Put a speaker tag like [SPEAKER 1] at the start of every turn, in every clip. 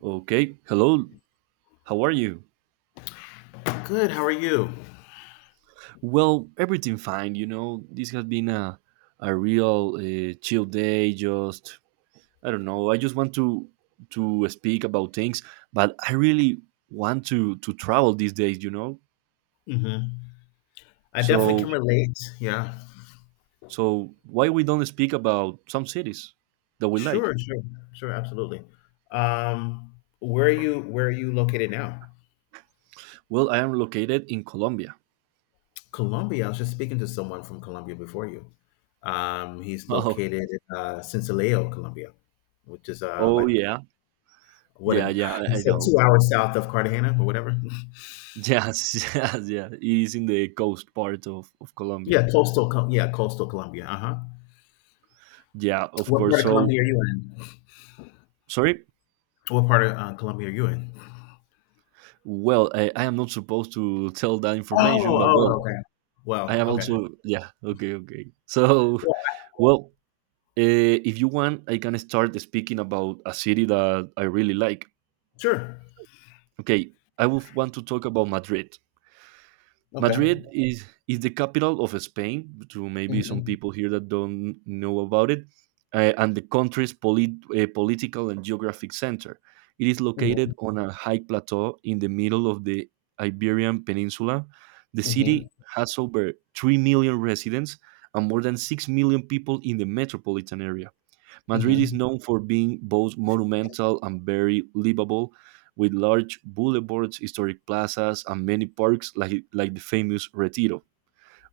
[SPEAKER 1] Okay. Hello. How are you?
[SPEAKER 2] Good. How are you?
[SPEAKER 1] Well, everything fine. You know, this has been a real chill day. Just I don't know. I just want to speak about things, but I really want to travel these days.
[SPEAKER 2] Hmm. I definitely
[SPEAKER 1] So
[SPEAKER 2] can relate. Yeah.
[SPEAKER 1] why we don't speak about some cities that we like?
[SPEAKER 2] Sure. Sure. Sure. Absolutely. Um, where are you? Where are you located now?
[SPEAKER 1] Well, I am located in Colombia.
[SPEAKER 2] Colombia. I was just speaking to someone from Colombia before you. He's
[SPEAKER 1] Oh,
[SPEAKER 2] located in Sincelejo, Colombia, which is
[SPEAKER 1] oh
[SPEAKER 2] like
[SPEAKER 1] yeah,
[SPEAKER 2] what
[SPEAKER 1] yeah,
[SPEAKER 2] an
[SPEAKER 1] yeah.
[SPEAKER 2] he
[SPEAKER 1] I
[SPEAKER 2] said
[SPEAKER 1] know.
[SPEAKER 2] 2 hours south of Cartagena or whatever.
[SPEAKER 1] Yes, yes, yeah. It is in the coast part of Colombia.
[SPEAKER 2] Yeah, coastal. Yeah, coastal Colombia. Uh huh.
[SPEAKER 1] Yeah, of
[SPEAKER 2] What
[SPEAKER 1] course.
[SPEAKER 2] part of
[SPEAKER 1] So,
[SPEAKER 2] Colombia are you in?
[SPEAKER 1] sorry.
[SPEAKER 2] What part of Colombia are you in?
[SPEAKER 1] Well, I am not supposed to tell that
[SPEAKER 2] Oh,
[SPEAKER 1] information, but well,
[SPEAKER 2] oh, okay.
[SPEAKER 1] I
[SPEAKER 2] Well,
[SPEAKER 1] am
[SPEAKER 2] okay.
[SPEAKER 1] also, yeah, okay, okay. So,
[SPEAKER 2] Well,
[SPEAKER 1] well, uh, if you want, I can start speaking about a city that I really like.
[SPEAKER 2] sure.
[SPEAKER 1] Okay, I would want to talk about Madrid.
[SPEAKER 2] Okay.
[SPEAKER 1] Madrid is the capital of Spain. To maybe some
[SPEAKER 2] Mhm.
[SPEAKER 1] people here that don't know about it, and the country's political and geographic center. It is located
[SPEAKER 2] Mhm.
[SPEAKER 1] on a high plateau in the middle of the Iberian Peninsula. The
[SPEAKER 2] Mhm.
[SPEAKER 1] city has over 3 million residents and more than 6 million people in the metropolitan area. Madrid is
[SPEAKER 2] Mhm.
[SPEAKER 1] known for being both monumental and very livable, with large boulevards, historic plazas, and many parks like the famous Retiro.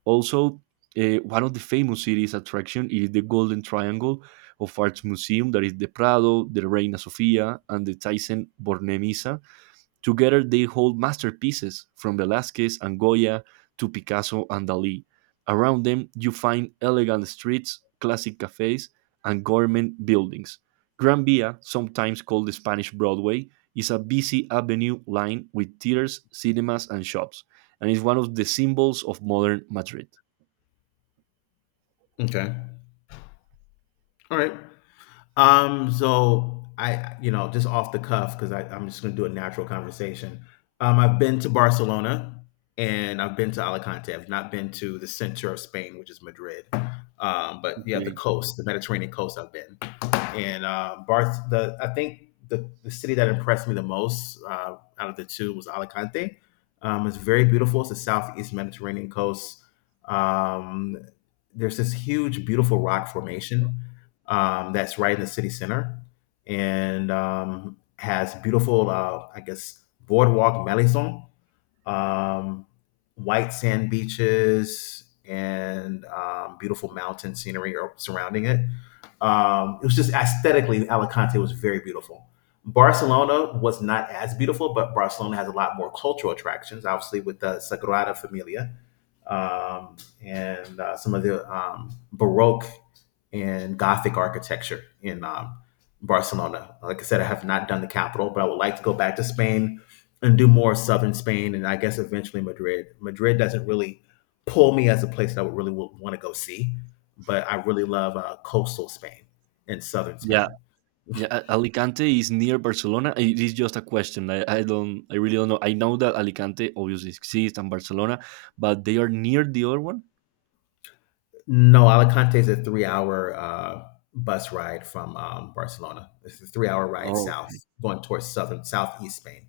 [SPEAKER 1] Also, one of the famous city's attraction is the Golden Triangle of Arts Museum, that is the Prado, the Reina Sofia, and the Thyssen-Bornemisza. Together they hold masterpieces from Velázquez and Goya to Picasso and Dalí. Around them you find elegant streets, classic cafes, and government buildings. Gran Via, sometimes called the Spanish Broadway, is a busy avenue lined with theaters, cinemas, and shops, and is one of the symbols of modern Madrid.
[SPEAKER 2] Okay. All right. So just off the cuff, because I'm just gonna do a natural conversation. I've been to Barcelona and I've been to Alicante. I've not been to the center of Spain, which is Madrid. But yeah, the
[SPEAKER 1] Okay.
[SPEAKER 2] coast, the Mediterranean coast I've been. And Barth. The I think the city that impressed me the most out of the two was Alicante. It's very beautiful. It's the southeast Mediterranean coast. Um, there's this huge, beautiful rock formation that's right in the city center, and has beautiful, I guess, boardwalk melisson um, white sand beaches and beautiful mountain scenery surrounding it. It was just aesthetically, Alicante was very beautiful. Barcelona was not as beautiful, but Barcelona has a lot more cultural attractions, obviously, with the Sagrada Familia um, and some of the Baroque and Gothic architecture in Barcelona. Like I said, I have not done the capital, but I would like to go back to Spain and do more southern Spain, and I guess eventually Madrid. Madrid doesn't really pull me as a place that I would really want to go see, but I really love coastal Spain and southern
[SPEAKER 1] Yeah,
[SPEAKER 2] Spain.
[SPEAKER 1] yeah, Alicante is near Barcelona. It is just a question. I don't. I really don't know. I know that Alicante obviously exists and Barcelona, but they are near the other one.
[SPEAKER 2] No, Alicante is a 3-hour bus ride from Barcelona. It's a 3-hour ride
[SPEAKER 1] Oh,
[SPEAKER 2] south, going towards southern southeast Spain.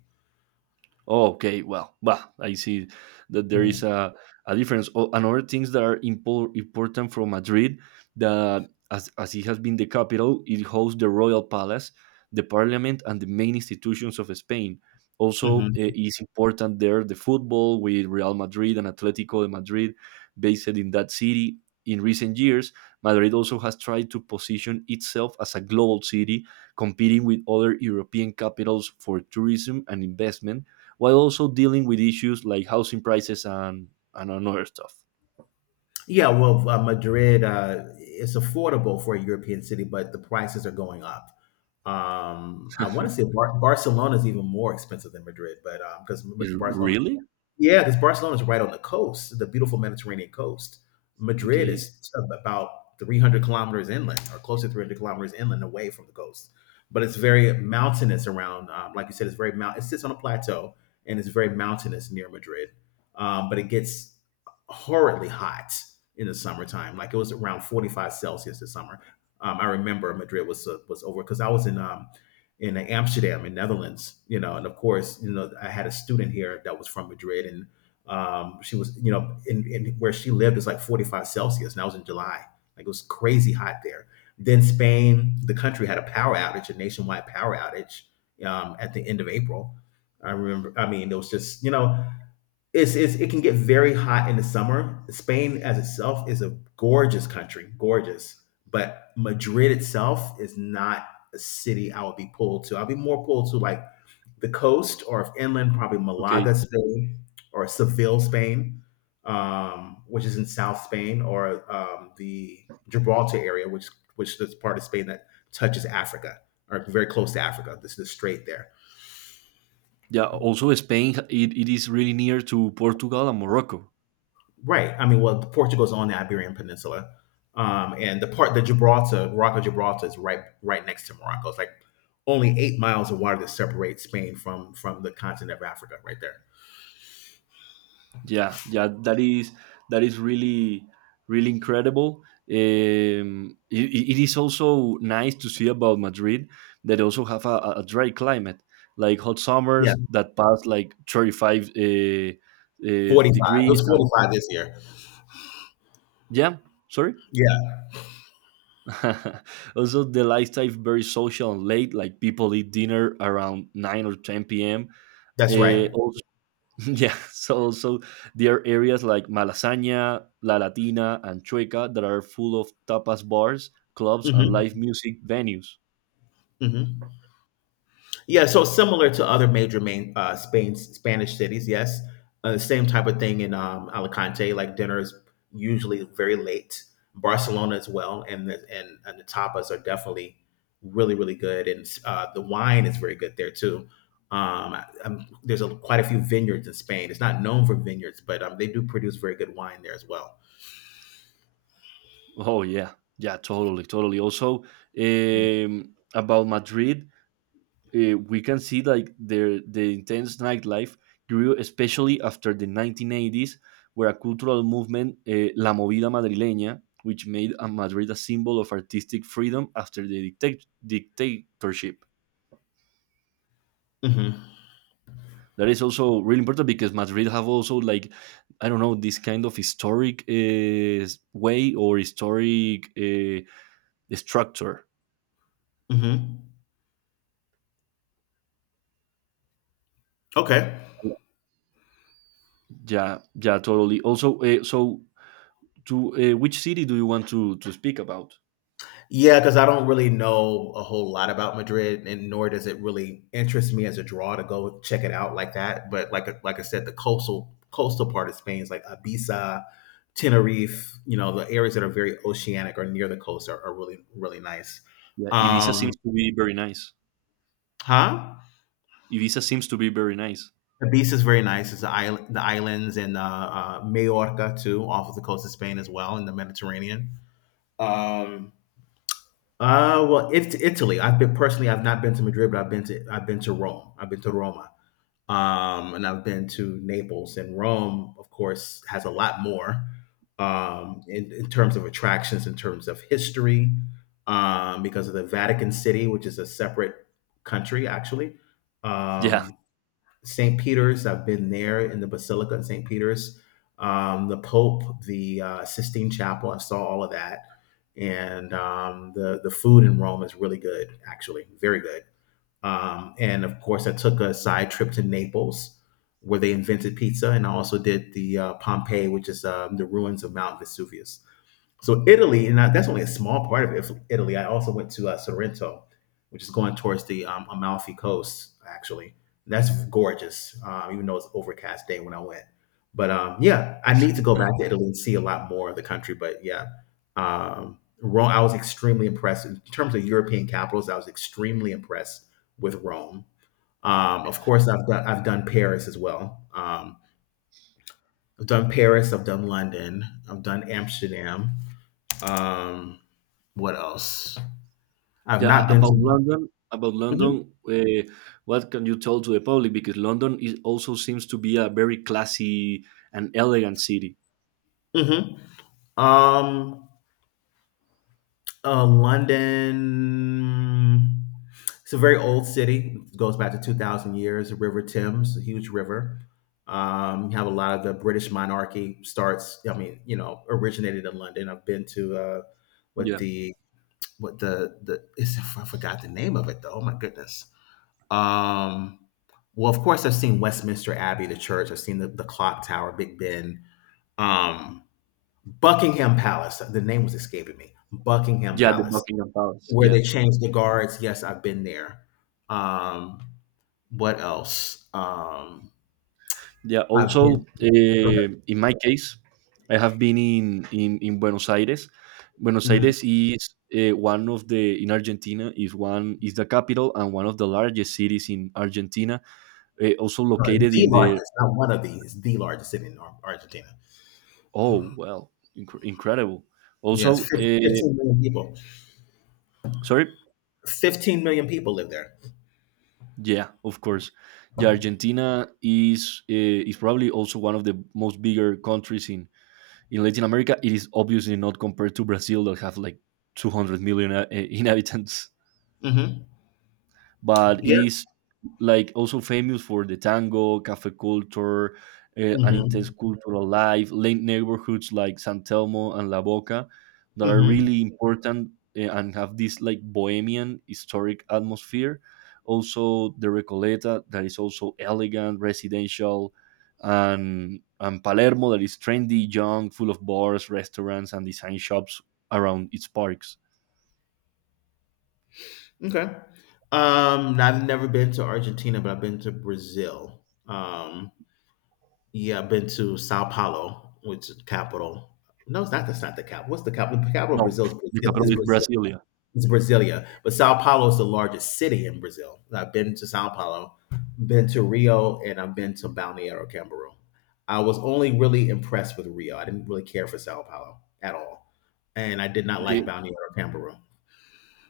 [SPEAKER 1] oh, okay. Well, well, I see that there is
[SPEAKER 2] Mhm.
[SPEAKER 1] a difference. Oh, and other things that are important from Madrid, that as it has been the capital, it hosts the royal palace, the parliament, and the main institutions of Spain. Also,
[SPEAKER 2] Mhm.
[SPEAKER 1] it is important there the football with Real Madrid and Atletico de Madrid, based in that city. In recent years, Madrid also has tried to position itself as a global city, competing with other European capitals for tourism and investment while also dealing with issues like housing prices and other stuff.
[SPEAKER 2] Yeah, well, Madrid is affordable for a European city, but the prices are going up. I want to say Barcelona is even more expensive than Madrid, but because
[SPEAKER 1] Is-
[SPEAKER 2] Barcelona
[SPEAKER 1] Really?
[SPEAKER 2] yeah, because Barcelona is right on the coast, the beautiful Mediterranean coast. Madrid
[SPEAKER 1] Okay.
[SPEAKER 2] is about 300 kilometers inland, or close to 300 kilometers inland away from the coast. But it's very mountainous around, like you said, it's very mount. It sits on a plateau and it's very mountainous near Madrid. But it gets horridly hot in the summertime. Like it was around 45 Celsius this summer. I remember Madrid was was over because I was in Amsterdam in Netherlands, and of course, I had a student here that was from Madrid and she was, in where she lived is like 45 Celsius and I was in July. Like it was crazy hot there. Then Spain, the country had a power outage, a nationwide power outage at the end of April. I remember, I mean, it was just, it can get very hot in the summer. Spain as itself is a gorgeous country, gorgeous. But Madrid itself is not a city I would be pulled to. I'd be more pulled to like the coast or if inland, probably
[SPEAKER 1] Okay.
[SPEAKER 2] Malaga, Spain, or Seville, Spain, which is in South Spain, or the Gibraltar area, which is part of Spain that touches Africa or very close to Africa. This is the strait there.
[SPEAKER 1] Yeah. Also, Spain it, it is really near to Portugal and Morocco.
[SPEAKER 2] Right. I mean, well, Portugal's on the Iberian Peninsula, and the part that Gibraltar, Morocco, Gibraltar is right next to Morocco. It's like only 8 miles of water that separates Spain from the continent of Africa, right there.
[SPEAKER 1] Yeah. Yeah. That is really really incredible. It, it it is also nice to see about Madrid that also have a dry climate, like hot
[SPEAKER 2] Yeah,
[SPEAKER 1] summers that pass like 35
[SPEAKER 2] 45. It
[SPEAKER 1] degrees
[SPEAKER 2] was forty
[SPEAKER 1] and
[SPEAKER 2] five this year.
[SPEAKER 1] yeah. Sorry.
[SPEAKER 2] Yeah,
[SPEAKER 1] Also, the lifestyle very social and late. Like people eat dinner around nine or ten p.m.
[SPEAKER 2] that's right.
[SPEAKER 1] Also, yeah. So also there are areas like Malasaña, La Latina, and Chueca that are full of tapas bars, clubs, and
[SPEAKER 2] Hmm.
[SPEAKER 1] live music venues.
[SPEAKER 2] Hmm. Yeah, so similar to other major main Spain Spanish cities, yes, the same type of thing in Alicante. Like dinner is usually very late. Barcelona as well, and and the tapas are definitely really really good, and the wine is very good there too. There's quite a few vineyards in Spain. It's not known for vineyards, but they do produce very good wine there as well.
[SPEAKER 1] Oh yeah, yeah, totally, totally. Also, about Madrid, we can see like the intense nightlife grew especially after the 1980s, where a cultural movement, La Movida Madrileña, which made a Madrid a symbol of artistic freedom after the dictatorship.
[SPEAKER 2] Mm-hmm.
[SPEAKER 1] That is also really important because Madrid have also like I don't know this kind of historic way or historic structure.
[SPEAKER 2] Hmm. Okay.
[SPEAKER 1] Yeah, yeah, totally. Also, so to which city do you want to speak about?
[SPEAKER 2] Yeah, because I don't really know a whole lot about Madrid, and nor does it really interest me as a draw to go check it out like that. But like I said, the coastal part of Spain is like Ibiza, Tenerife. The areas that are very oceanic or near the coast are really really nice.
[SPEAKER 1] Yeah, Ibiza
[SPEAKER 2] Um,
[SPEAKER 1] seems to be very nice.
[SPEAKER 2] huh?
[SPEAKER 1] Ibiza seems to be very nice.
[SPEAKER 2] Ibiza is very nice. It's the island, the islands, and Majorca too, off of the coast of Spain as well in the Mediterranean. Um, well, it's Italy. I've been personally. I've not been to Madrid, but I've been to Rome. I've been to Roma, and I've been to Naples. And Rome, of course, has a lot more in terms of attractions, in terms of history, because of the Vatican City, which is a separate country actually.
[SPEAKER 1] Yeah,
[SPEAKER 2] Um, St. Peter's. I've been there in the Basilica in St. Peter's. The Pope, the Sistine Chapel. I saw all of that, and the food in Rome is really good, actually, very good. And of course, I took a side trip to Naples, where they invented pizza, and I also did the Pompeii, which is the ruins of Mount Vesuvius. So Italy, that's only a small part of Italy. I also went to Sorrento, which is going towards the Amalfi Coast. Actually, that's gorgeous. Even though it's overcast day when I went, but yeah, I need to go back to Italy and see a lot more of the country. But yeah, Rome. I was extremely impressed in terms of European capitals. I was extremely impressed with Rome. Of course, I've done Paris as well. I've done Paris. I've done London. I've done Amsterdam. Um, what else? I've
[SPEAKER 1] yeah.
[SPEAKER 2] not been to.
[SPEAKER 1] About
[SPEAKER 2] Mhm,
[SPEAKER 1] London, what can you tell to the public? Because London is also seems to be a very classy and elegant city.
[SPEAKER 2] mhm. Um, London. It's a very old city. It goes back to 2,000 years. The River Thames, a huge river. You have a lot of the British monarchy starts. I mean, originated in London. I've been to what
[SPEAKER 1] Yeah.
[SPEAKER 2] the what the it's, I forgot the name of it though. Oh my goodness. Um, well, of course, I've seen Westminster Abbey, the church. I've seen the clock tower, Big Ben. Um, Buckingham Palace. The name was escaping me. Buckingham
[SPEAKER 1] Yeah, the
[SPEAKER 2] Palace,
[SPEAKER 1] Buckingham Palace.
[SPEAKER 2] where
[SPEAKER 1] Yeah,
[SPEAKER 2] they changed the guards. Yes, I've been there. Um, what else?
[SPEAKER 1] yeah.
[SPEAKER 2] I've
[SPEAKER 1] Also,
[SPEAKER 2] been.
[SPEAKER 1] in my case, I have been in in Buenos Aires. Buenos
[SPEAKER 2] Mm,
[SPEAKER 1] Aires is one of the in Argentina is one is the capital and one of the largest cities in Argentina. Also located
[SPEAKER 2] the
[SPEAKER 1] in the
[SPEAKER 2] largest, not one of these, the largest city in Argentina.
[SPEAKER 1] oh well, incredible.
[SPEAKER 2] Yes,
[SPEAKER 1] Also,
[SPEAKER 2] 15 million people.
[SPEAKER 1] sorry,
[SPEAKER 2] 15 million people live there.
[SPEAKER 1] yeah, of course. Yeah, Argentina is probably also one of the most bigger countries in Latin America. It is obviously not compared to Brazil that have like 200 million inhabitants,
[SPEAKER 2] Hmm.
[SPEAKER 1] but it
[SPEAKER 2] Yeah.
[SPEAKER 1] is like also famous for the tango, cafe culture, an intense
[SPEAKER 2] Hmm.
[SPEAKER 1] cultural life, late neighborhoods like San Telmo and La Boca that are
[SPEAKER 2] Hmm.
[SPEAKER 1] really important and have this like bohemian historic atmosphere. Also, the Recoleta that is also elegant, residential, and Palermo that is trendy, young, full of bars, restaurants, and design shops around its parks.
[SPEAKER 2] Okay. I've never been to Argentina, but I've been to Brazil. Yeah, I've been to Sao Paulo, which is capital. No, it's not. That's not the capital. What's the capital? The capital of
[SPEAKER 1] No,
[SPEAKER 2] Brazil is
[SPEAKER 1] the
[SPEAKER 2] Brazil. It's
[SPEAKER 1] capital is
[SPEAKER 2] Brazil.
[SPEAKER 1] Brasilia.
[SPEAKER 2] It's Brasilia, but Sao Paulo is the largest city in Brazil. I've been to Sao Paulo, been to Rio, and I've been to Balneário Camboriú. I was only really impressed with Rio. I didn't really care for Sao Paulo at all, and I did not like
[SPEAKER 1] Okay,
[SPEAKER 2] Balneário Camboriú.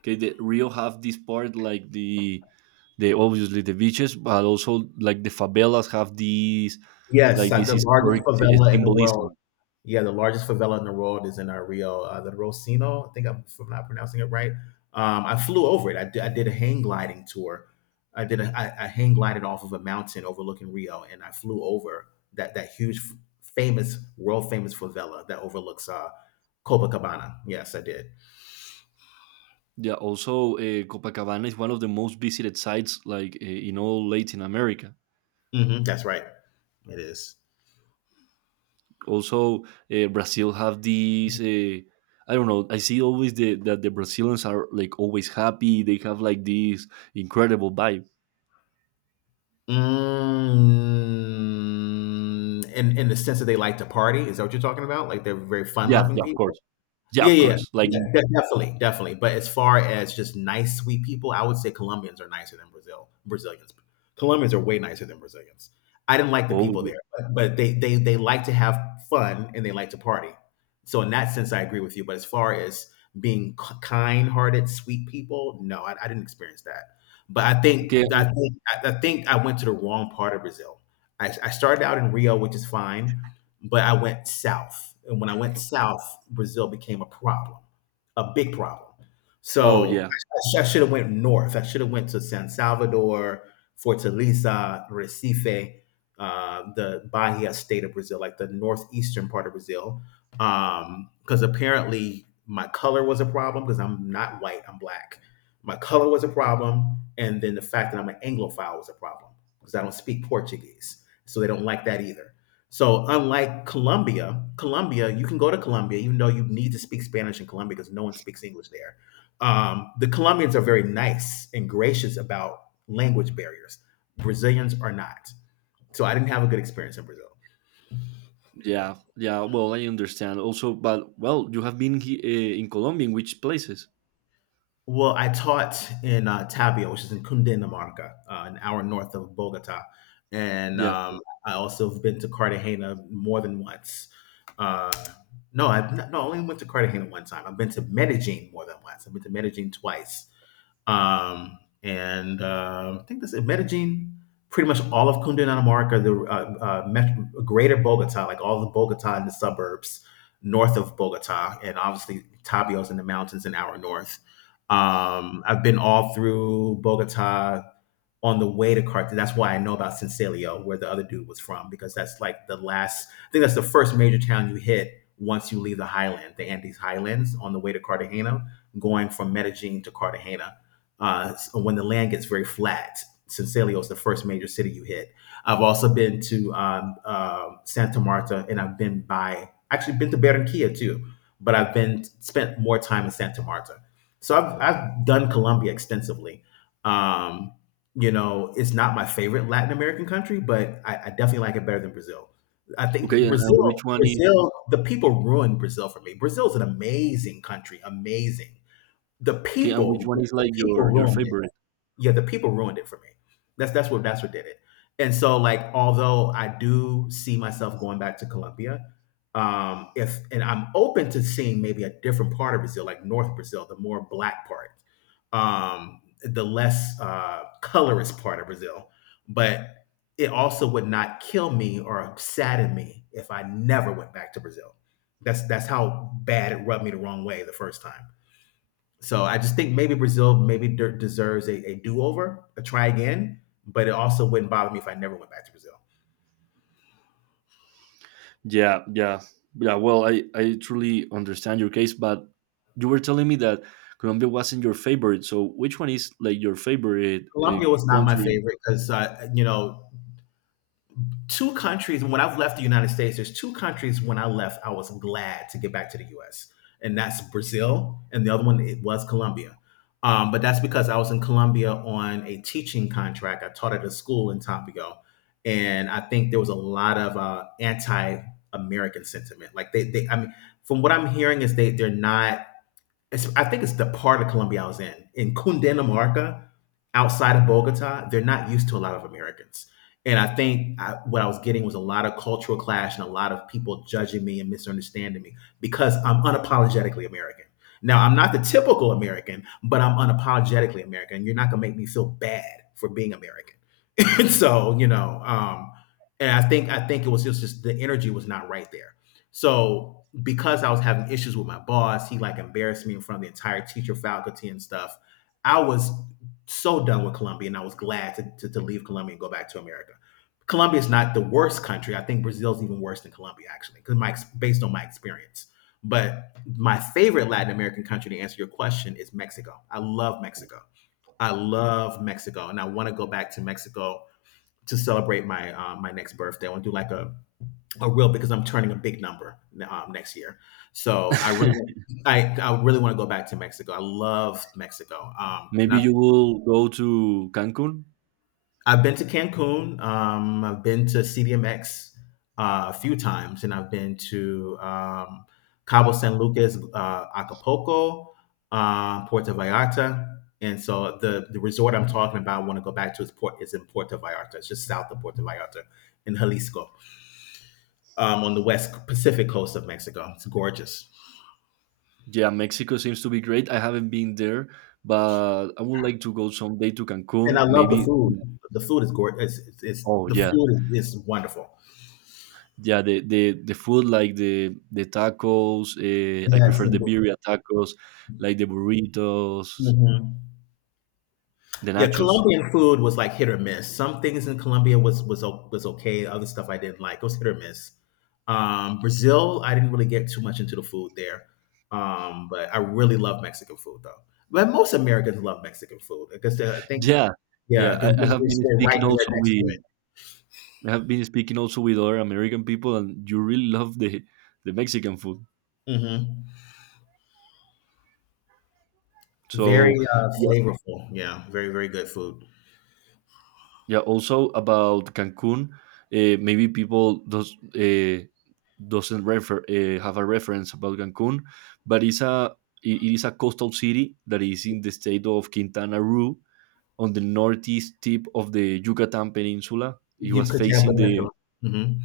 [SPEAKER 1] okay, the Rio have this part like the obviously the beaches, but also like the favelas have these
[SPEAKER 2] Yes,
[SPEAKER 1] like this
[SPEAKER 2] the largest
[SPEAKER 1] historic
[SPEAKER 2] favela in the world.
[SPEAKER 1] symbolism.
[SPEAKER 2] Yeah, the largest favela in the world is in Rio, the Rosino. I think if I'm not pronouncing it right. I flew over it. I did a hang gliding tour. I hang glided off of a mountain overlooking Rio, and I flew over that huge, famous, world famous favela that overlooks Copacabana. Yes, I did.
[SPEAKER 1] Yeah, also Copacabana is one of the most visited sites like in all Latin America.
[SPEAKER 2] Hmm. That's right. It is.
[SPEAKER 1] Also, Brazil have these. I don't know. I see always the, that the Brazilians are like always happy. They have like this incredible vibe.
[SPEAKER 2] Mm, in the sense that they like to party, is that what you're talking about? Like they're very fun
[SPEAKER 1] Yeah,
[SPEAKER 2] loving
[SPEAKER 1] yeah, of
[SPEAKER 2] people.
[SPEAKER 1] course. Yeah,
[SPEAKER 2] Yeah,
[SPEAKER 1] of
[SPEAKER 2] yeah,
[SPEAKER 1] course. Like
[SPEAKER 2] yeah, definitely, definitely. But as far as just nice, sweet people, I would say Colombians are nicer than Brazilians. Colombians are way nicer than Brazilians. I didn't like the people
[SPEAKER 1] oh,
[SPEAKER 2] there, but, they they like to have fun and they like to party. So in that sense, I agree with you. But as far as being kind-hearted, sweet people, no, I didn't experience that. But I
[SPEAKER 1] okay,
[SPEAKER 2] think I went to the wrong part of Brazil. I started out in Rio, which is fine, but I went south. And when I went south, Brazil became a problem, a big problem.
[SPEAKER 1] oh
[SPEAKER 2] So
[SPEAKER 1] yeah.
[SPEAKER 2] I should have went north. I should have went to San Salvador, Fortaleza, Recife, the Bahia state of Brazil, like the northeastern part of Brazil. Because apparently my color was a problem because I'm not white, I'm black. My color was a problem, and then the fact that I'm an Anglophile was a problem because I don't speak Portuguese, so they don't like that either. So unlike Colombia, Colombia, you can go to Colombia even though you need to speak Spanish in Colombia because no one speaks English there. The Colombians are very nice and gracious about language barriers. Brazilians are not. So I didn't have a good experience in Brazil.
[SPEAKER 1] Yeah, yeah. Well, I understand. Also, but well, you have been he, in Colombia. In which places?
[SPEAKER 2] Well, I taught in Tavia, which is in Cundinamarca, an hour north of Bogota, and
[SPEAKER 1] Yeah.
[SPEAKER 2] I also have been to Cartagena more than once. Uh, no, I've not, no, I only went to Cartagena one time. I've been to Medellin more than once. I've been to Medellin twice, and I think that's it. Medellin, pretty much all of Cundinamarca, Dinamarca, the greater Bogota, like all the Bogota and the suburbs north of Bogota, and obviously Tabios in the mountains an hour north. I've been all through Bogota, on the way to Carthage. That's why I know about Sincilio, where the other dude was from, because that's like the last. I think that's the first major town you hit once you leave the highland, the Andes highlands, on the way to Cartagena, going from Medellin to Cartagena. So when the land gets very flat, Sincilio is the first major city you hit. I've also been to Santa Marta, and I've been by actually been to Barranquilla too, but I've been spent more time in Santa Marta. So I've done Colombia extensively. Um, you know, it's not my favorite Latin American country, but I definitely like it better than Brazil. I think that
[SPEAKER 1] Okay, and
[SPEAKER 2] Brazil,
[SPEAKER 1] which one is?
[SPEAKER 2] Brazil, the people ruined Brazil for me. Brazil is an amazing country, amazing.
[SPEAKER 1] Okay, and which one is
[SPEAKER 2] The
[SPEAKER 1] like your
[SPEAKER 2] people ruined it,
[SPEAKER 1] favorite?
[SPEAKER 2] yeah, the people ruined it for me. That's what did it. And so like although I do see myself going back to Colombia, if and I'm open to seeing maybe a different part of Brazil, like North Brazil, the more black part, the less colorist part of Brazil. But it also would not kill me or sadden me if I never went back to Brazil. That's how bad it rubbed me the wrong way the first time. So I just think maybe Brazil maybe deserves a do over, a try again. But it also wouldn't bother me if I never went back to Brazil.
[SPEAKER 1] Yeah, yeah, yeah. Well, I truly understand your case, but you were telling me that Colombia wasn't your favorite. So, which one is like your favorite
[SPEAKER 2] Colombia was not my
[SPEAKER 1] country?
[SPEAKER 2] favorite because you know, two countries when I've left the United States, there's two countries when I left, I was glad to get back to the US. And that's Brazil, and the other one it was Colombia. But that's because I was in Colombia on a teaching contract. I taught at a school in Tampico, and I think there was a lot of anti-American sentiment. Like they, I mean, from what I'm hearing is they're not it's, I think it's the part of Colombia I was in. In Cundinamarca, outside of Bogota, they're not used to a lot of Americans. And what I was getting was a lot of cultural clash and a lot of people judging me and misunderstanding me because I'm unapologetically American. Now, I'm not the typical American, but I'm unapologetically American. You're not going to make me feel bad for being American. So and I think it was just the energy was not right there. So because I was having issues with my boss, he like embarrassed me in front of the entire teacher faculty and stuff. I was so done with Colombia, and I was glad to, leave Colombia and go back to America. Colombia is not the worst country. I think Brazil is even worse than Colombia, actually, because based on my experience. But my favorite Latin American country, to answer your question, is Mexico. I love Mexico. I love Mexico, and I want to go back to Mexico to celebrate my my next birthday. I want to do like a real because I'm turning a big number next year. So I really want to go back to Mexico. I love Mexico. And
[SPEAKER 1] Maybe you will go to Cancun.
[SPEAKER 2] I've been to Cancun. I've been to CDMX a few times, and I've been to Cabo San Lucas, Acapulco, Puerto Vallarta. And so the resort I'm talking about, I want to go back to is port is in Puerto Vallarta. It's just south of Puerto Vallarta in Jalisco, on the west Pacific coast of Mexico. It's gorgeous,
[SPEAKER 1] Yeah, Mexico seems to be great. I haven't been there, but I would like to go someday to
[SPEAKER 2] and I
[SPEAKER 1] Cancun.
[SPEAKER 2] love the
[SPEAKER 1] Maybe.
[SPEAKER 2] food. The food is gorgeous. It's
[SPEAKER 1] Oh
[SPEAKER 2] the
[SPEAKER 1] yeah,
[SPEAKER 2] food is wonderful.
[SPEAKER 1] yeah the food like the tacos I
[SPEAKER 2] Yes.
[SPEAKER 1] prefer the birria tacos like the burritos,
[SPEAKER 2] Mm-hmm.
[SPEAKER 1] the
[SPEAKER 2] Yeah,
[SPEAKER 1] nachos.
[SPEAKER 2] Colombian food was like hit or miss. Some things in Colombia was okay. Other stuff I didn't like. It was hit or miss. Brazil, I didn't really get too much into the food there, but I really love Mexican food though. But most Americans love Mexican food because I guess, I think
[SPEAKER 1] Yeah, yeah,
[SPEAKER 2] yeah, 'cause
[SPEAKER 1] I have been
[SPEAKER 2] we're right
[SPEAKER 1] speaking
[SPEAKER 2] there
[SPEAKER 1] also
[SPEAKER 2] next to
[SPEAKER 1] with
[SPEAKER 2] it.
[SPEAKER 1] other American people, and you really love the Mexican food.
[SPEAKER 2] Hmm. Very
[SPEAKER 1] So
[SPEAKER 2] flavorful. Yeah, very very good food.
[SPEAKER 1] yeah, also about Cancun, maybe people does doesn't refer have a reference about Cancun, but it's a it it is a coastal city that is in the state of Quintana Roo on the northeast tip of the Yucatan Peninsula. It
[SPEAKER 2] You
[SPEAKER 1] was
[SPEAKER 2] could tell
[SPEAKER 1] facing
[SPEAKER 2] potential. Hmm.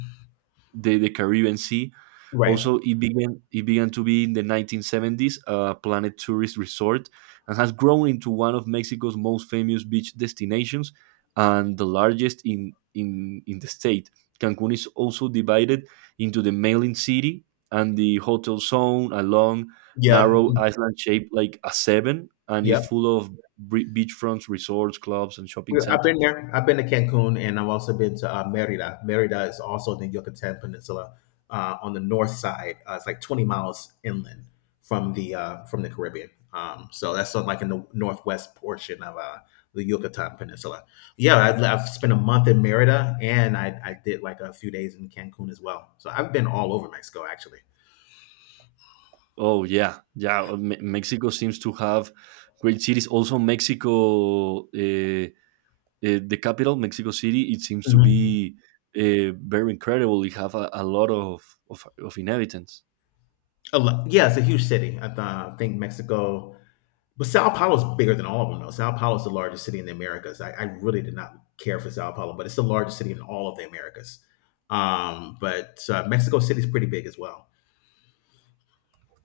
[SPEAKER 1] the Caribbean Sea.
[SPEAKER 2] Right.
[SPEAKER 1] Also, it began to be in the 1970s a planet tourist resort and has grown into one of Mexico's most famous beach destinations and the largest in in the state. Cancun is also divided into the mailing city and the hotel zone, a long,
[SPEAKER 2] Yeah.
[SPEAKER 1] narrow island shaped like a seven, and is
[SPEAKER 2] Yep.
[SPEAKER 1] full of beachfronts, resorts, clubs, and shopping
[SPEAKER 2] I've been
[SPEAKER 1] centers.
[SPEAKER 2] there. I've been to Cancun, and I've also been to Merida. Merida is also in the Yucatan Peninsula on the north side. It's like 20 miles inland from the Caribbean. So that's sort of like in the northwest portion of the Yucatan Peninsula. Yeah, I've spent a month in Merida, and I did like a few days in Cancun as well. So I've been all over Mexico actually.
[SPEAKER 1] Oh yeah, yeah. Mexico seems to have great cities. Also, Mexico, the capital, Mexico City, it seems to
[SPEAKER 2] Mhm.
[SPEAKER 1] be very incredible. It have a lot of inhabitants.
[SPEAKER 2] Yeah, it's a huge city. I think Mexico, but Sao Paulo's bigger than all of them, though. Sao Paulo's the largest city in the Americas. I really did not care for Sao Paulo, but it's the largest city in all of the Americas. But Mexico City's pretty big as well.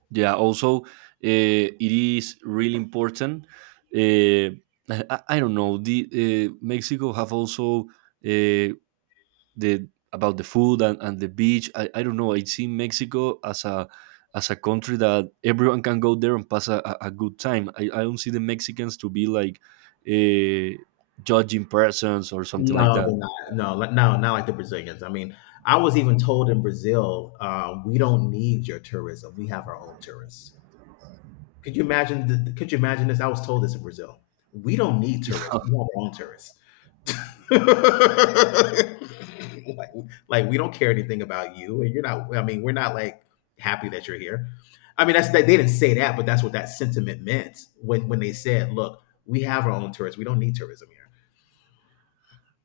[SPEAKER 1] Yeah. Also, it is really important. Uh, I don't know. The Mexico have also uh, the about the food and the beach. I don't know. I see Mexico as a country that everyone can go there and pass a good time. I don't see the Mexicans to be like uh, judging persons or something like
[SPEAKER 2] No,
[SPEAKER 1] that.
[SPEAKER 2] they're not. No, not like the Brazilians. I mean, I was even told in Brazil, we don't need your tourism. We have our own tourists. Could you imagine? Could you imagine this? I was told this in Brazil. We don't need tourism. We want our own tourists. like, like we don't care anything about you, and you're not. I mean, we're not like happy that you're here. I mean, that's that they didn't say that, but that's what that sentiment meant when they said, "Look, we have our own tourists. We don't need tourism here."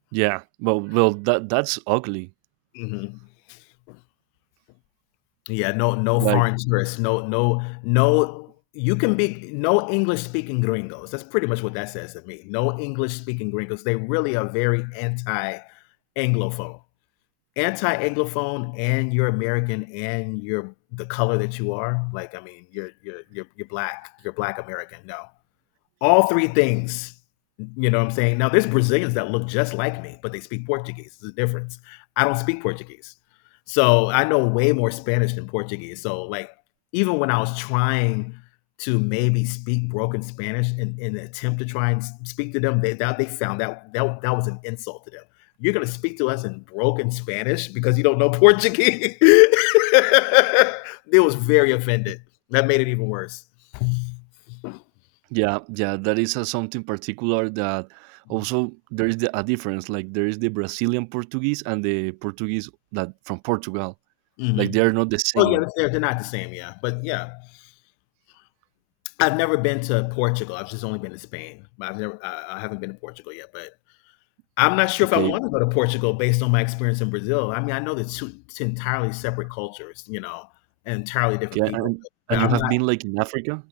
[SPEAKER 1] Yeah. Well, well, that that's ugly.
[SPEAKER 2] Hmm. Yeah, no, no
[SPEAKER 1] Like,
[SPEAKER 2] foreign tourists, no, no, no. You can be no English speaking gringos. That's pretty much what that says to me. No English speaking gringos. They really are very anglophone, anti anglophone, and you're American, and you're the color that you are. Like, I mean, you're black. You're black American. No, all three things. You know what I'm saying? Now, there's Brazilians that look just like me, but they speak Portuguese. There's a difference. I don't speak Portuguese. So I know way more Spanish than Portuguese. So, like, even when I was trying to maybe speak broken Spanish in an attempt to try and speak to them, they found that that was an insult to them. You're going to speak to us in broken Spanish because you don't know Portuguese. They was very offended. That made it even worse.
[SPEAKER 1] yeah, yeah, that is a something particular that also there is the, a difference. Like, there is the Brazilian Portuguese and the Portuguese that from Portugal.
[SPEAKER 2] Mm-hmm.
[SPEAKER 1] Like, they are not the
[SPEAKER 2] Oh yeah,
[SPEAKER 1] same.
[SPEAKER 2] they're not the same. Yeah, but yeah, I've never been to Portugal. I've just only been to Spain, but I've never, I haven't been to Portugal yet. But I'm not sure if I
[SPEAKER 1] Okay.
[SPEAKER 2] want to go to Portugal based on my experience in Brazil. I mean, I know the two, two entirely separate cultures, you know, and entirely different
[SPEAKER 1] Okay,
[SPEAKER 2] people.
[SPEAKER 1] and,
[SPEAKER 2] But
[SPEAKER 1] and you
[SPEAKER 2] I'm
[SPEAKER 1] have
[SPEAKER 2] not.
[SPEAKER 1] been like in Africa?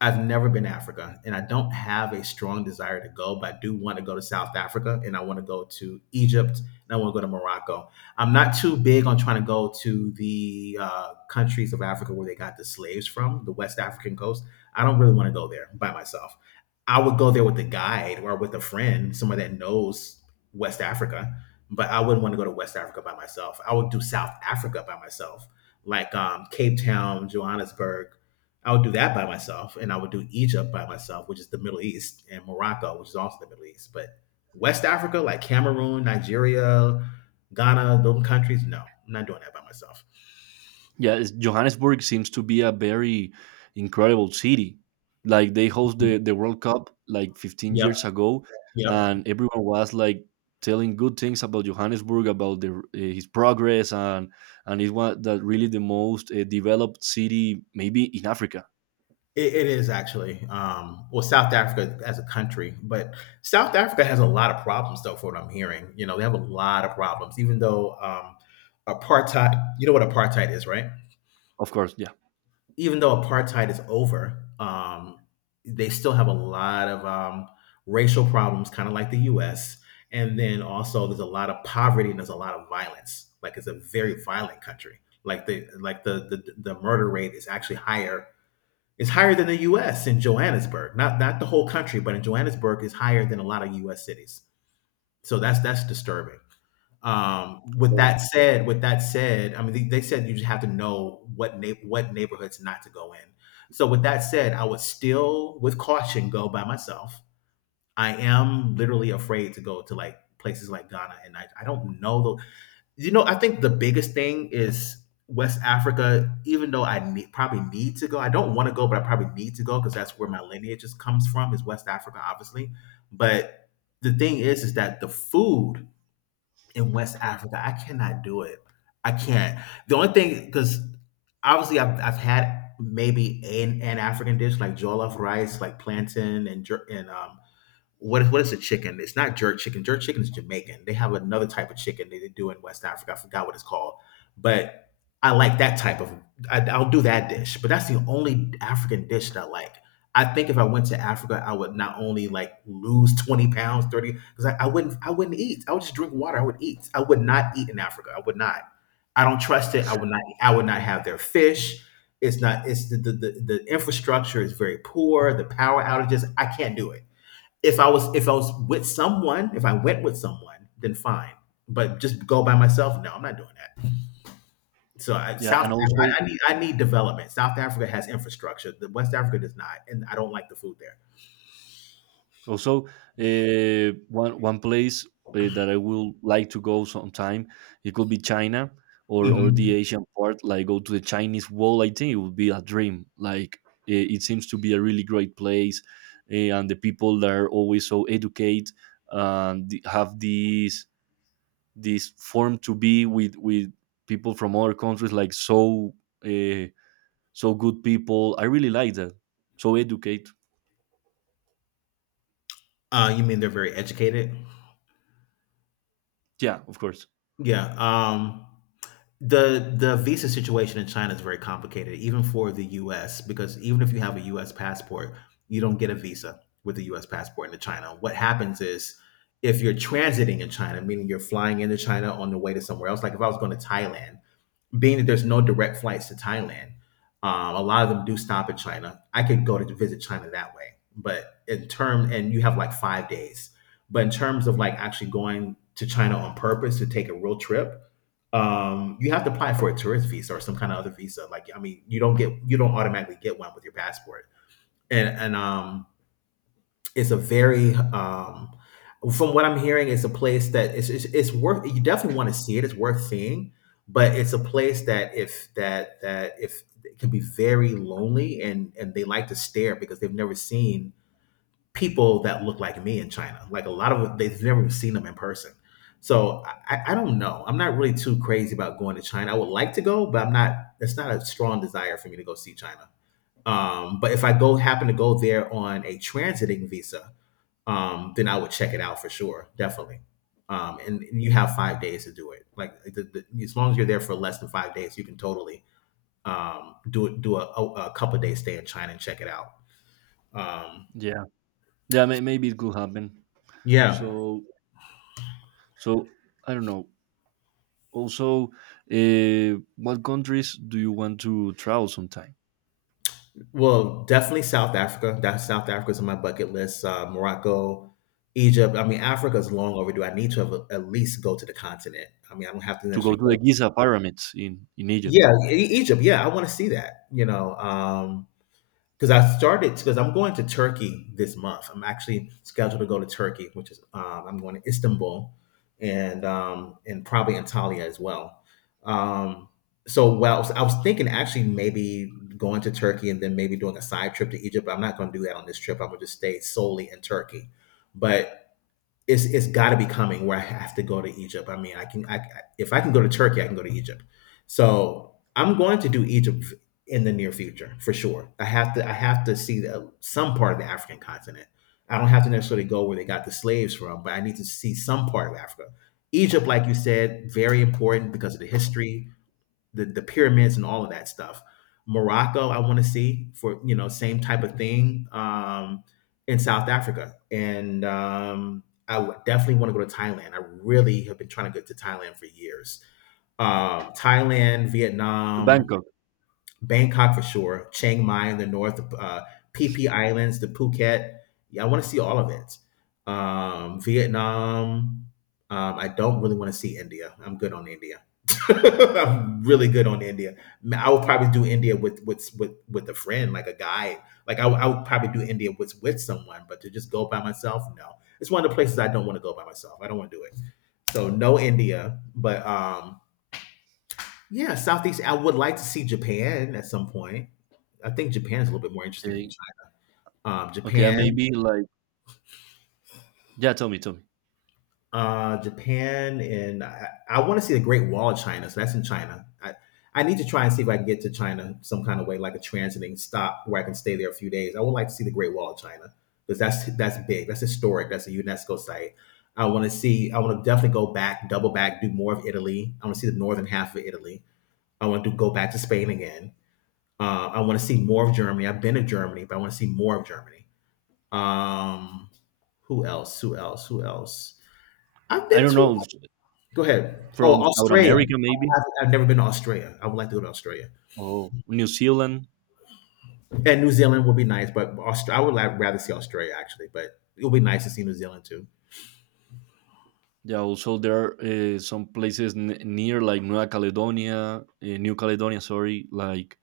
[SPEAKER 2] I've never been to Africa and I don't have a strong desire to go, but I do want to go to South Africa and I want to go to Egypt and I want to go to Morocco. I'm not too big on trying to go to the countries of Africa where they got the slaves from, the West African coast. I don't really want to go there by myself. I would go there with a guide or with a friend, someone that knows West Africa, but I wouldn't want to go to West Africa by myself. I would do South Africa by myself, like Cape Town, Johannesburg. I would do that by myself, and I would do Egypt by myself, which is the Middle East, and Morocco, which is also the Middle East. But West Africa, like Cameroon, Nigeria, Ghana, those countries, no, I'm not doing that by myself.
[SPEAKER 1] Yeah, it's- Johannesburg seems to be a very incredible city. Like they host the World Cup like 15
[SPEAKER 2] Yep,
[SPEAKER 1] years ago,
[SPEAKER 2] yep.
[SPEAKER 1] and everyone was like telling good things about Johannesburg, about the, his progress, and it was that really the most developed city maybe in Africa,
[SPEAKER 2] It is actually. Well, South Africa as a country, but South Africa has a lot of problems, though, for what I'm hearing. You know, they have a lot of problems, even though apartheid, you know what apartheid is, right?
[SPEAKER 1] of course. Yeah,
[SPEAKER 2] Even though apartheid is over, they still have a lot of racial problems, kind of like the U.S. And then also, there's a lot of poverty and there's a lot of violence. Like it's a very violent country. The murder rate is actually higher. It's higher than the U.S. in Johannesburg, not the whole country, but in Johannesburg is higher than a lot of U.S. cities. So that's disturbing. Um, with
[SPEAKER 1] so,
[SPEAKER 2] that said, with that said, I mean they said you just have to know what what neighborhoods not to go in. So with that said, I would still, with caution, go by myself. I am literally afraid to go to like places like Ghana, and I don't know I think the biggest thing is West Africa. Even though probably need to go, I don't want to go, but I probably need to go because that's where my lineage just comes from. Is West Africa, obviously, but the thing is that the food in West Africa. I cannot do it. I can't. The only thing, because obviously I've had maybe an African dish like jollof rice, like plantain and what is a chicken? It's not jerk chicken. Jerk chicken is Jamaican. They have another type of chicken that they do in West Africa. I forgot what it's called, but I like that type of. I'll do that dish, but that's the only African dish that I like. I think if I went to Africa, I would not only like lose 20 pounds, 30, because I wouldn't eat. I would just drink water. I would eat. I would not eat in Africa. I would not. I don't trust it. I would not. I would not have their fish. It's not. It's the infrastructure is very poor. The power outages. I can't do it if I was with someone, if I went with someone, then fine. But just go by myself? No, I'm not doing that. So
[SPEAKER 1] yeah, and
[SPEAKER 2] I,
[SPEAKER 1] also
[SPEAKER 2] I need development. South Africa has infrastructure. The West Africa does not, and I don't like the food there.
[SPEAKER 1] also, one one place that I will like to go sometime, it could be China or the
[SPEAKER 2] Hmm.
[SPEAKER 1] Asian part. Like go to the Chinese Wall. I think it would be a dream. Like it seems to be a really great place, and the people that are always so educate and have these this form to be with people from other countries. Like so uh, so good people. I really like that. So educate.
[SPEAKER 2] You mean they're very educated?
[SPEAKER 1] Yeah, of course.
[SPEAKER 2] Yeah. The visa situation in China is very complicated, even for the U.S. Because even if you have a U.S. passport, you don't get a visa with a U.S. passport into China. What happens is if you're transiting in China, meaning you're flying into China on the way to somewhere else, like if I was going to Thailand, being that there's no direct flights to Thailand, a lot of them do stop in China. I could go to visit China that way, but in term and you have like 5 days. But in terms of like actually going to China on purpose to take a real trip, you have to apply for a tourist visa or some kind of other visa. Like I mean, you don't automatically get one with your passport. And is a very from what I'm hearing, it's a place that it's worth. You definitely want to see it. It's worth seeing, but it's a place that if that that if it can be very lonely, and they like to stare because they've never seen people that look like me in China. Like a lot of they've never seen them in person. So I don't know. I'm not really too crazy about going to China. I would like to go, but I'm not. It's not a strong desire for me to go see China. But if I go happen to go there on a transiting visa, then I would check it out for sure, definitely. And you have 5 days to do it. Like as long as you're there for less than 5 days, you can totally do a, couple of days stay in China and check it out. Um,
[SPEAKER 1] Yeah. Yeah, maybe it could happen.
[SPEAKER 2] yeah,
[SPEAKER 1] So, so I don't know. Also, what countries do you want to travel sometime?
[SPEAKER 2] well, definitely South Africa. That South Africa's on my bucket list. Morocco, Egypt. I mean, Africa's long overdue. I need to have at least go to the continent. I mean, I don't have to
[SPEAKER 1] To go
[SPEAKER 2] necessarily
[SPEAKER 1] to the
[SPEAKER 2] go.
[SPEAKER 1] Giza pyramids in Egypt,
[SPEAKER 2] Yeah, Egypt. Yeah, I want to see that. You know, because I started because I'm going to Turkey this month. I'm actually scheduled to go to Turkey, which is I'm going to Istanbul and probably Antalya as well. Um, so well, I was thinking actually maybe going to Turkey and then maybe doing a side trip to Egypt. But I'm not going to do that on this trip. I'm going to just stay solely in Turkey. But it's got to be coming where I have to go to Egypt. I mean, I can I if I can go to Turkey, I can go to Egypt. So I'm going to do Egypt in the near future for sure. I have to see some part of the African continent. I don't have to necessarily go where they got the slaves from, but I need to see some part of Africa. Egypt, like you said, very important because of the history, the pyramids and all of that stuff. Morocco, I want to see for you know same type of thing in South Africa, and I would definitely want to go to Thailand. I really have been trying to get to Thailand for years. Thailand,
[SPEAKER 1] to
[SPEAKER 2] Vietnam,
[SPEAKER 1] Bangkok.
[SPEAKER 2] Bangkok for sure, Chiang Mai in the north, PP Islands, the Phuket. Yeah, I want to see all of it. Vietnam. I don't really want to see India. I'm good on India. I'm really good on India. I would probably do India with with a friend, like a guide. I would probably do India with someone, but to just go by myself, no. It's one of the places I don't want to go by myself. I don't want to do it. So no India, but yeah, Southeast. I would like to see Japan at some point. I think Japan is a little bit more interesting than
[SPEAKER 1] Okay,
[SPEAKER 2] China.
[SPEAKER 1] okay, and
[SPEAKER 2] Japan,
[SPEAKER 1] maybe like yeah. Tell me, tell me.
[SPEAKER 2] and I want to see the Great Wall of China. So that's in China. I need to try and see if I can get to China some kind of way, like a transiting stop where I can stay there a few days. I would like to see the Great Wall of China because that's big. That's historic. That's a UNESCO site. I want to see. I want to definitely go back, double back, do more of Italy. I want to see the northern half of Italy. I want to go back to Spain again. I want to see more of Germany. I've been to Germany, but I want to see more of Germany. Um, Who else? I've
[SPEAKER 1] I
[SPEAKER 2] been
[SPEAKER 1] don't
[SPEAKER 2] to.
[SPEAKER 1] know
[SPEAKER 2] Go ahead. Oh,
[SPEAKER 1] from South
[SPEAKER 2] Australia.
[SPEAKER 1] America maybe
[SPEAKER 2] I've never been to Australia. I would like to go to Australia.
[SPEAKER 1] or New Zealand.
[SPEAKER 2] And New Zealand would be nice, but I would like, rather see Australia actually. But it would be nice to see New Zealand too.
[SPEAKER 1] Yeah, also there are some places near like Nueva Caledonia, New Caledonia, sorry, like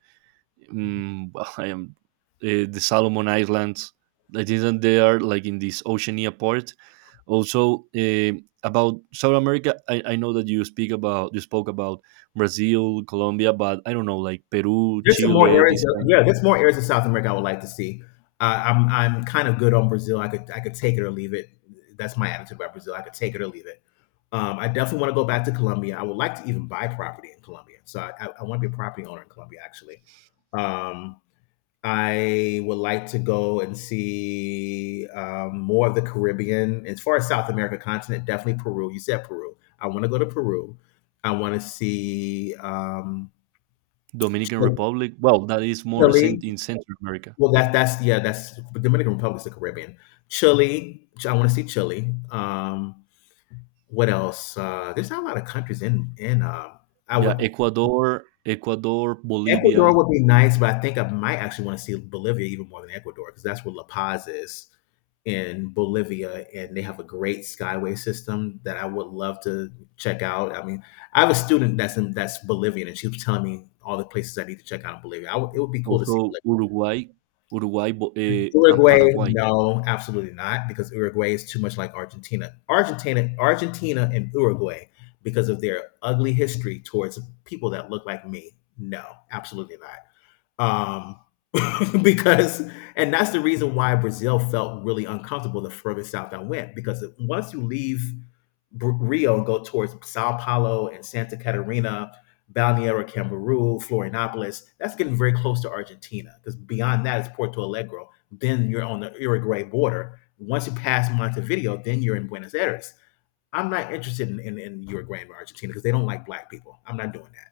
[SPEAKER 1] mm, well, I am the Solomon Islands. I think that they are like in this Oceania part. Also about South America, I know that you speak about you spoke about Brazil, Colombia, but I don't know like Peru,
[SPEAKER 2] There's some more
[SPEAKER 1] Chile, this
[SPEAKER 2] areas.
[SPEAKER 1] kind
[SPEAKER 2] Yeah,
[SPEAKER 1] of
[SPEAKER 2] there's
[SPEAKER 1] thing.
[SPEAKER 2] more areas of South America I would like to see. I'm kind of good on Brazil. I could take it or leave it. That's my attitude about Brazil. I could take it or leave it. I definitely want to go back to Colombia. I would like to even buy property in Colombia. So I want to be a property owner in Colombia. Actually, um, I would like to go and see more of the Caribbean. As far as South America continent, definitely Peru. You said Peru. I want to go to Peru. I want to see
[SPEAKER 1] Dominican Republic. Well, that is more
[SPEAKER 2] Chile.
[SPEAKER 1] in Central America.
[SPEAKER 2] Well, that that's yeah, that's Dominican Republic is the Caribbean. Chile, I want to see Chile. What else? There's not a lot of countries in. I
[SPEAKER 1] Yeah,
[SPEAKER 2] would
[SPEAKER 1] Ecuador, Ecuador,
[SPEAKER 2] Ecuador
[SPEAKER 1] Bolivia,
[SPEAKER 2] would be nice, but I think I might actually want to see Bolivia even more than Ecuador because that's where La Paz is in Bolivia, and they have a great skyway system that I would love to check out. I mean, I have a student that's Bolivian, and she was telling me all the places I need to check out in Bolivia. I would It would be cool to see
[SPEAKER 1] also
[SPEAKER 2] Bolivia.
[SPEAKER 1] Uruguay, Uruguay, and
[SPEAKER 2] Uruguay,
[SPEAKER 1] Paraguay,
[SPEAKER 2] no, absolutely not, because Uruguay is too much like Argentina. Argentina, and Uruguay, because of their ugly history towards people that look like me. No, absolutely not. Um, because, and that's the reason why Brazil felt really uncomfortable the further south I went, because once you leave Rio and go towards Sao Paulo and Santa Catarina, Balneário Camboriú, Florianopolis. That's getting very close to Argentina because beyond that is Porto Alegre. Then you're on the Uruguay border. Once you pass Montevideo, then you're in Buenos Aires. I'm not interested in Uruguay and Argentina because they don't like black people. I'm not doing that.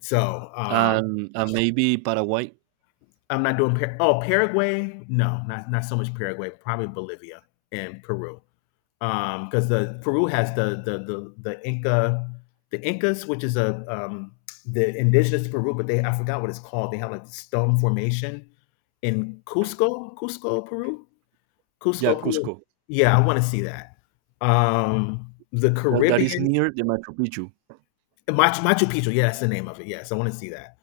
[SPEAKER 2] So
[SPEAKER 1] and maybe Paraguay.
[SPEAKER 2] I'm not doing oh, Paraguay. No, not so much Paraguay. Probably Bolivia and Peru. Because the Peru has the Incas, which is a the indigenous to Peru, but they I forgot what it's called. They have like the stone formation in cusco
[SPEAKER 1] Yeah,
[SPEAKER 2] Peru,
[SPEAKER 1] Cusco.
[SPEAKER 2] yeah, I want to see that. The
[SPEAKER 1] That, that is
[SPEAKER 2] caribbean
[SPEAKER 1] near the Machu Picchu,
[SPEAKER 2] Machu Picchu, yeah, that's the name of it. Yes, I want to see that.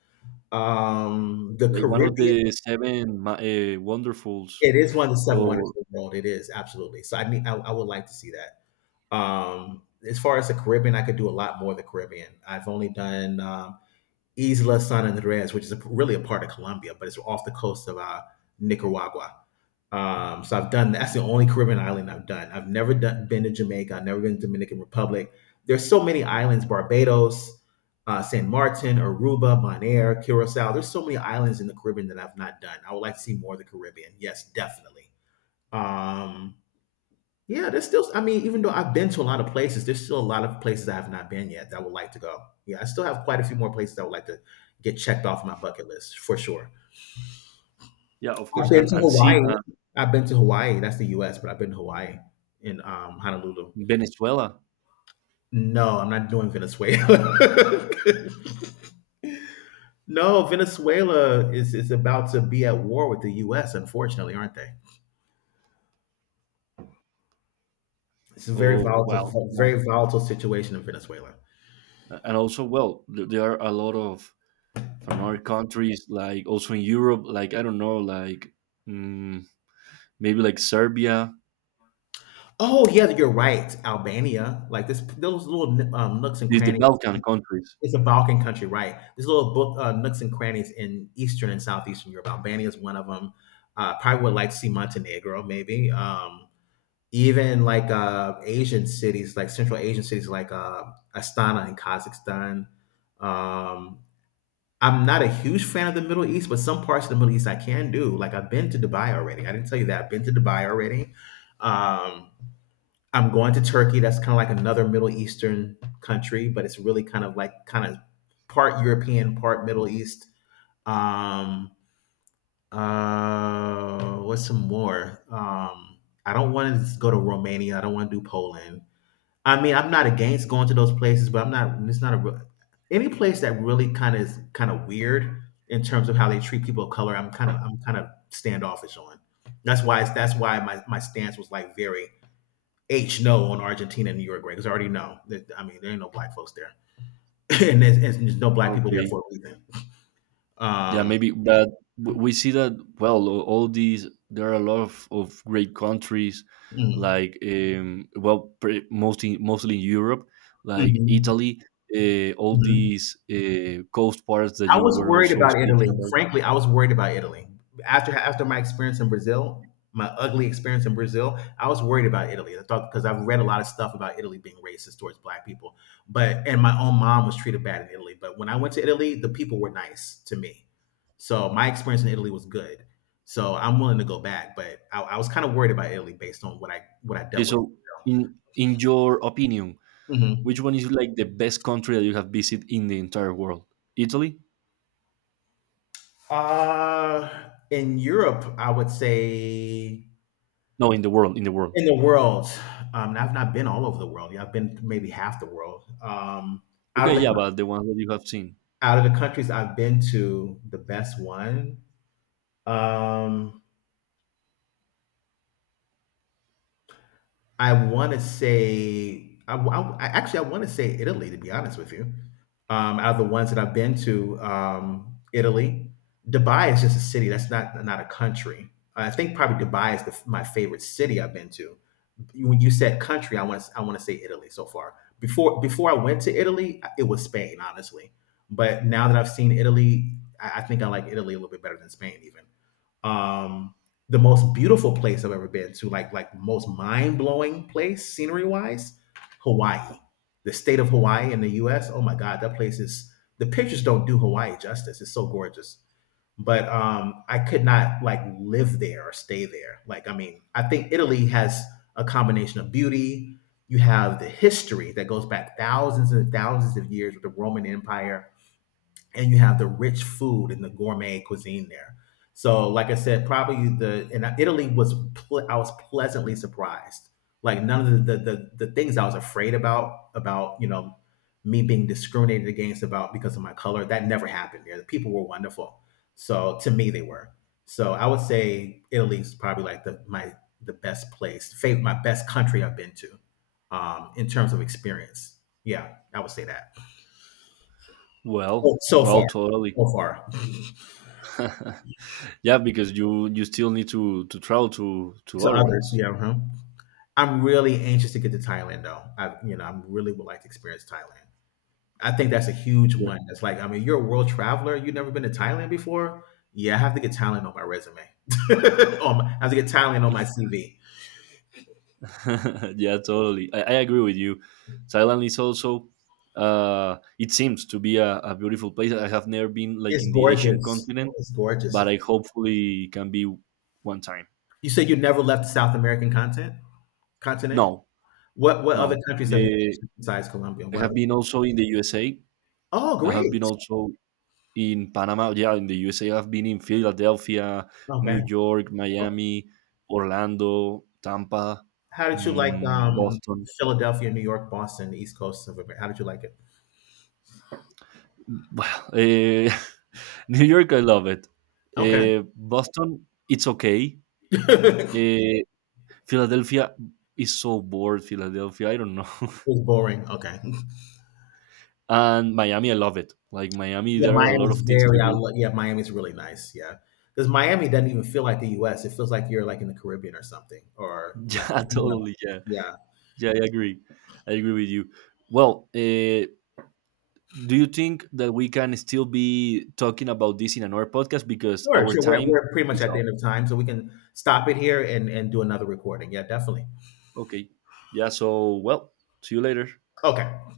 [SPEAKER 2] Um, the
[SPEAKER 1] like one of
[SPEAKER 2] Caribbean,
[SPEAKER 1] the seven wonderfuls.
[SPEAKER 2] it is one of the seven wonders
[SPEAKER 1] Or
[SPEAKER 2] of the world. It is absolutely, so I mean, I would like to see that. Um, as far as the Caribbean, I could do a lot more of the Caribbean. I've only done Isla San Andres, which is really a part of Colombia, but it's off the coast of Nicaragua. So I've done that's the only Caribbean island I've done. I've never been to Jamaica. I've never been to Dominican Republic. There's so many islands: Barbados, San Martin, Aruba, Bonaire, Curacao. There's so many islands in the Caribbean that I've not done. I would like to see more of the Caribbean. Yes, definitely. Um, yeah, there's still, I mean, even though I've been to a lot of places, there's still a lot of places I have not been yet that I would like to go. Yeah, I still have quite a few more places I would like to get checked off my bucket list for sure.
[SPEAKER 1] yeah, of
[SPEAKER 2] I've
[SPEAKER 1] course,
[SPEAKER 2] been to
[SPEAKER 1] and see
[SPEAKER 2] Hawaii. I've been to Hawaii. That's the US, but I've been to Hawaii in Honolulu.
[SPEAKER 1] Venezuela.
[SPEAKER 2] No, I'm not doing Venezuela. No, Venezuela is about to be at war with the US, unfortunately, aren't they? It's a
[SPEAKER 1] Oh well, yeah.
[SPEAKER 2] very volatile situation in Venezuela.
[SPEAKER 1] And also well, there are a lot of from other countries, like also in Europe, like I don't know, like mm, maybe like Serbia,
[SPEAKER 2] Oh yeah, you're right. Albania, like this, those little nooks and
[SPEAKER 1] these the
[SPEAKER 2] crannies.
[SPEAKER 1] Balkan countries.
[SPEAKER 2] It's a Balkan country, right? There's little book nooks and crannies in Eastern and Southeastern Europe. Albania is one of them. Probably would like to see Montenegro, maybe. Even like Asian cities, like Central Asian cities, like Astana in Kazakhstan. Um, I'm not a huge fan of the Middle East, but some parts of the Middle East I can do. Like I've been to Dubai already. I didn't tell you that. I've been to Dubai already. Um, I'm going to Turkey. That's kind of like another Middle Eastern country, but it's really kind of part European, part Middle East. Um, what's some more? I don't want to go to Romania. I don't want to do Poland. I mean, I'm not against going to those places, but I'm not. It's not a any place that really kind of is kind of weird in terms of how they treat people of color. I'm kind of standoffish on. That's why that's why my stance was like very H no on Argentina and Uruguay because I already know that, I mean, there ain't no black folks there, and there's no black people there
[SPEAKER 1] Okay,
[SPEAKER 2] for a reason.
[SPEAKER 1] yeah,
[SPEAKER 2] Um,
[SPEAKER 1] maybe that we see that well. All these there are a lot of great countries,
[SPEAKER 2] mm,
[SPEAKER 1] like well, mostly in Europe, like
[SPEAKER 2] mhm,
[SPEAKER 1] Italy. All
[SPEAKER 2] mhm.
[SPEAKER 1] these coast parts that
[SPEAKER 2] I
[SPEAKER 1] you
[SPEAKER 2] was
[SPEAKER 1] were
[SPEAKER 2] worried
[SPEAKER 1] also
[SPEAKER 2] about
[SPEAKER 1] speaking
[SPEAKER 2] Italy.
[SPEAKER 1] about.
[SPEAKER 2] Frankly, I was worried about Italy after my experience in Brazil, my ugly experience in Brazil. I was worried about Italy. I thought, because I've read a lot of stuff about Italy being racist towards black people, but and my own mom was treated bad in Italy. But when I went to Italy, the people were nice to me, so my experience in Italy was good. So I'm willing to go back, but I was kind of worried about Italy based on what I
[SPEAKER 1] Okay,
[SPEAKER 2] dealt with.
[SPEAKER 1] so in your opinion, which
[SPEAKER 2] Mhm.
[SPEAKER 1] one is like the best country that you have visited in the entire world? Italy?
[SPEAKER 2] Uh, in Europe, I would say.
[SPEAKER 1] No, in the world, in the world.
[SPEAKER 2] In the world, I've not been all over the world. Yeah, I've been to maybe half the world. Out
[SPEAKER 1] Okay,
[SPEAKER 2] of the
[SPEAKER 1] yeah, but the ones that you have seen.
[SPEAKER 2] out of the countries I've been to, the best one, um, I want to say, actually, I want to say Italy. To be honest with you, out of the ones that I've been to, Italy, Dubai is just a city. That's not a country. I think probably Dubai is my favorite city I've been to. When you said country, I want to say Italy so far. Before I went to Italy, it was Spain, honestly. But now that I've seen Italy, I think I like Italy a little bit better than Spain even. Um, the most beautiful place I've ever been to, like most mind blowing place scenery wise, Hawaii. The state of Hawaii in the U.S. Oh my God, that place is, the pictures don't do Hawaii justice. It's so gorgeous, but I could not like live there or stay there. Like I mean, I think Italy has a combination of beauty. You have the history that goes back thousands and thousands of years with the Roman Empire, and you have the rich food and the gourmet cuisine there. So, like I said, probably the and Italy was I was pleasantly surprised. Like none of the things I was afraid about you know, me being discriminated against about because of my color, that never happened there. The people were wonderful. So to me, they were. So I would say Italy's probably like the my the best place, my best country I've been to, in terms of experience. Yeah, I would say that.
[SPEAKER 1] Well,
[SPEAKER 2] So, so
[SPEAKER 1] well,
[SPEAKER 2] far,
[SPEAKER 1] totally.
[SPEAKER 2] so far.
[SPEAKER 1] Yeah, because you still need to travel to
[SPEAKER 2] To
[SPEAKER 1] other
[SPEAKER 2] others.
[SPEAKER 1] ones.
[SPEAKER 2] Yeah, uh-huh. I'm really anxious to get to Thailand though. I, you know, I really would like to experience Thailand. I think that's a huge
[SPEAKER 1] Yeah,
[SPEAKER 2] one. That's like, I mean, you're a world traveler. You've never been to Thailand before. Yeah, I have to get Thailand on my resume. I have to get Thailand on my CV.
[SPEAKER 1] yeah, totally. I agree with you. Thailand is also it seems to be a beautiful place. I have never been like
[SPEAKER 2] It's
[SPEAKER 1] in the Asian
[SPEAKER 2] gorgeous.
[SPEAKER 1] continent,
[SPEAKER 2] It's gorgeous.
[SPEAKER 1] but I hopefully can be one time.
[SPEAKER 2] You said you never left the South American continent. Continent.
[SPEAKER 1] No,
[SPEAKER 2] What other
[SPEAKER 1] no.
[SPEAKER 2] countries have you been to besides Colombia?
[SPEAKER 1] I
[SPEAKER 2] What
[SPEAKER 1] have
[SPEAKER 2] other?
[SPEAKER 1] been also in the USA.
[SPEAKER 2] Oh,
[SPEAKER 1] I have
[SPEAKER 2] great.
[SPEAKER 1] been also in Panama, yeah, in the USA, I've been in Philadelphia, New
[SPEAKER 2] Okay.
[SPEAKER 1] York, Miami, Orlando, Tampa,
[SPEAKER 2] How did you like
[SPEAKER 1] mm, Boston.
[SPEAKER 2] Philadelphia, New York, Boston, the East Coast of America? How did you like it?
[SPEAKER 1] Well, eh, New York, I love it.
[SPEAKER 2] Okay.
[SPEAKER 1] Eh, Boston, it's okay.
[SPEAKER 2] It
[SPEAKER 1] Eh, Philadelphia is so bored. Philadelphia, I don't know.
[SPEAKER 2] was boring. Okay.
[SPEAKER 1] and Miami, I love it. Like Miami,
[SPEAKER 2] Yeah,
[SPEAKER 1] there are a lot
[SPEAKER 2] Miami's
[SPEAKER 1] of things to
[SPEAKER 2] very. I
[SPEAKER 1] do.
[SPEAKER 2] love. Yeah, Miami's really nice. Yeah, because Miami doesn't even feel like the U.S. It feels like you're like in the Caribbean or something, or
[SPEAKER 1] Yeah,
[SPEAKER 2] Latin. You.
[SPEAKER 1] totally. Yeah,
[SPEAKER 2] Yeah,
[SPEAKER 1] yeah, I agree. I agree with you. Well, do you think that we can still be talking about this in another podcast because
[SPEAKER 2] sure,
[SPEAKER 1] our
[SPEAKER 2] sure.
[SPEAKER 1] time
[SPEAKER 2] We're pretty much
[SPEAKER 1] is
[SPEAKER 2] at the
[SPEAKER 1] up?
[SPEAKER 2] end of time, so we can stop it here and do another recording. Yeah, definitely.
[SPEAKER 1] Okay, yeah, so well, see you later.
[SPEAKER 2] Okay.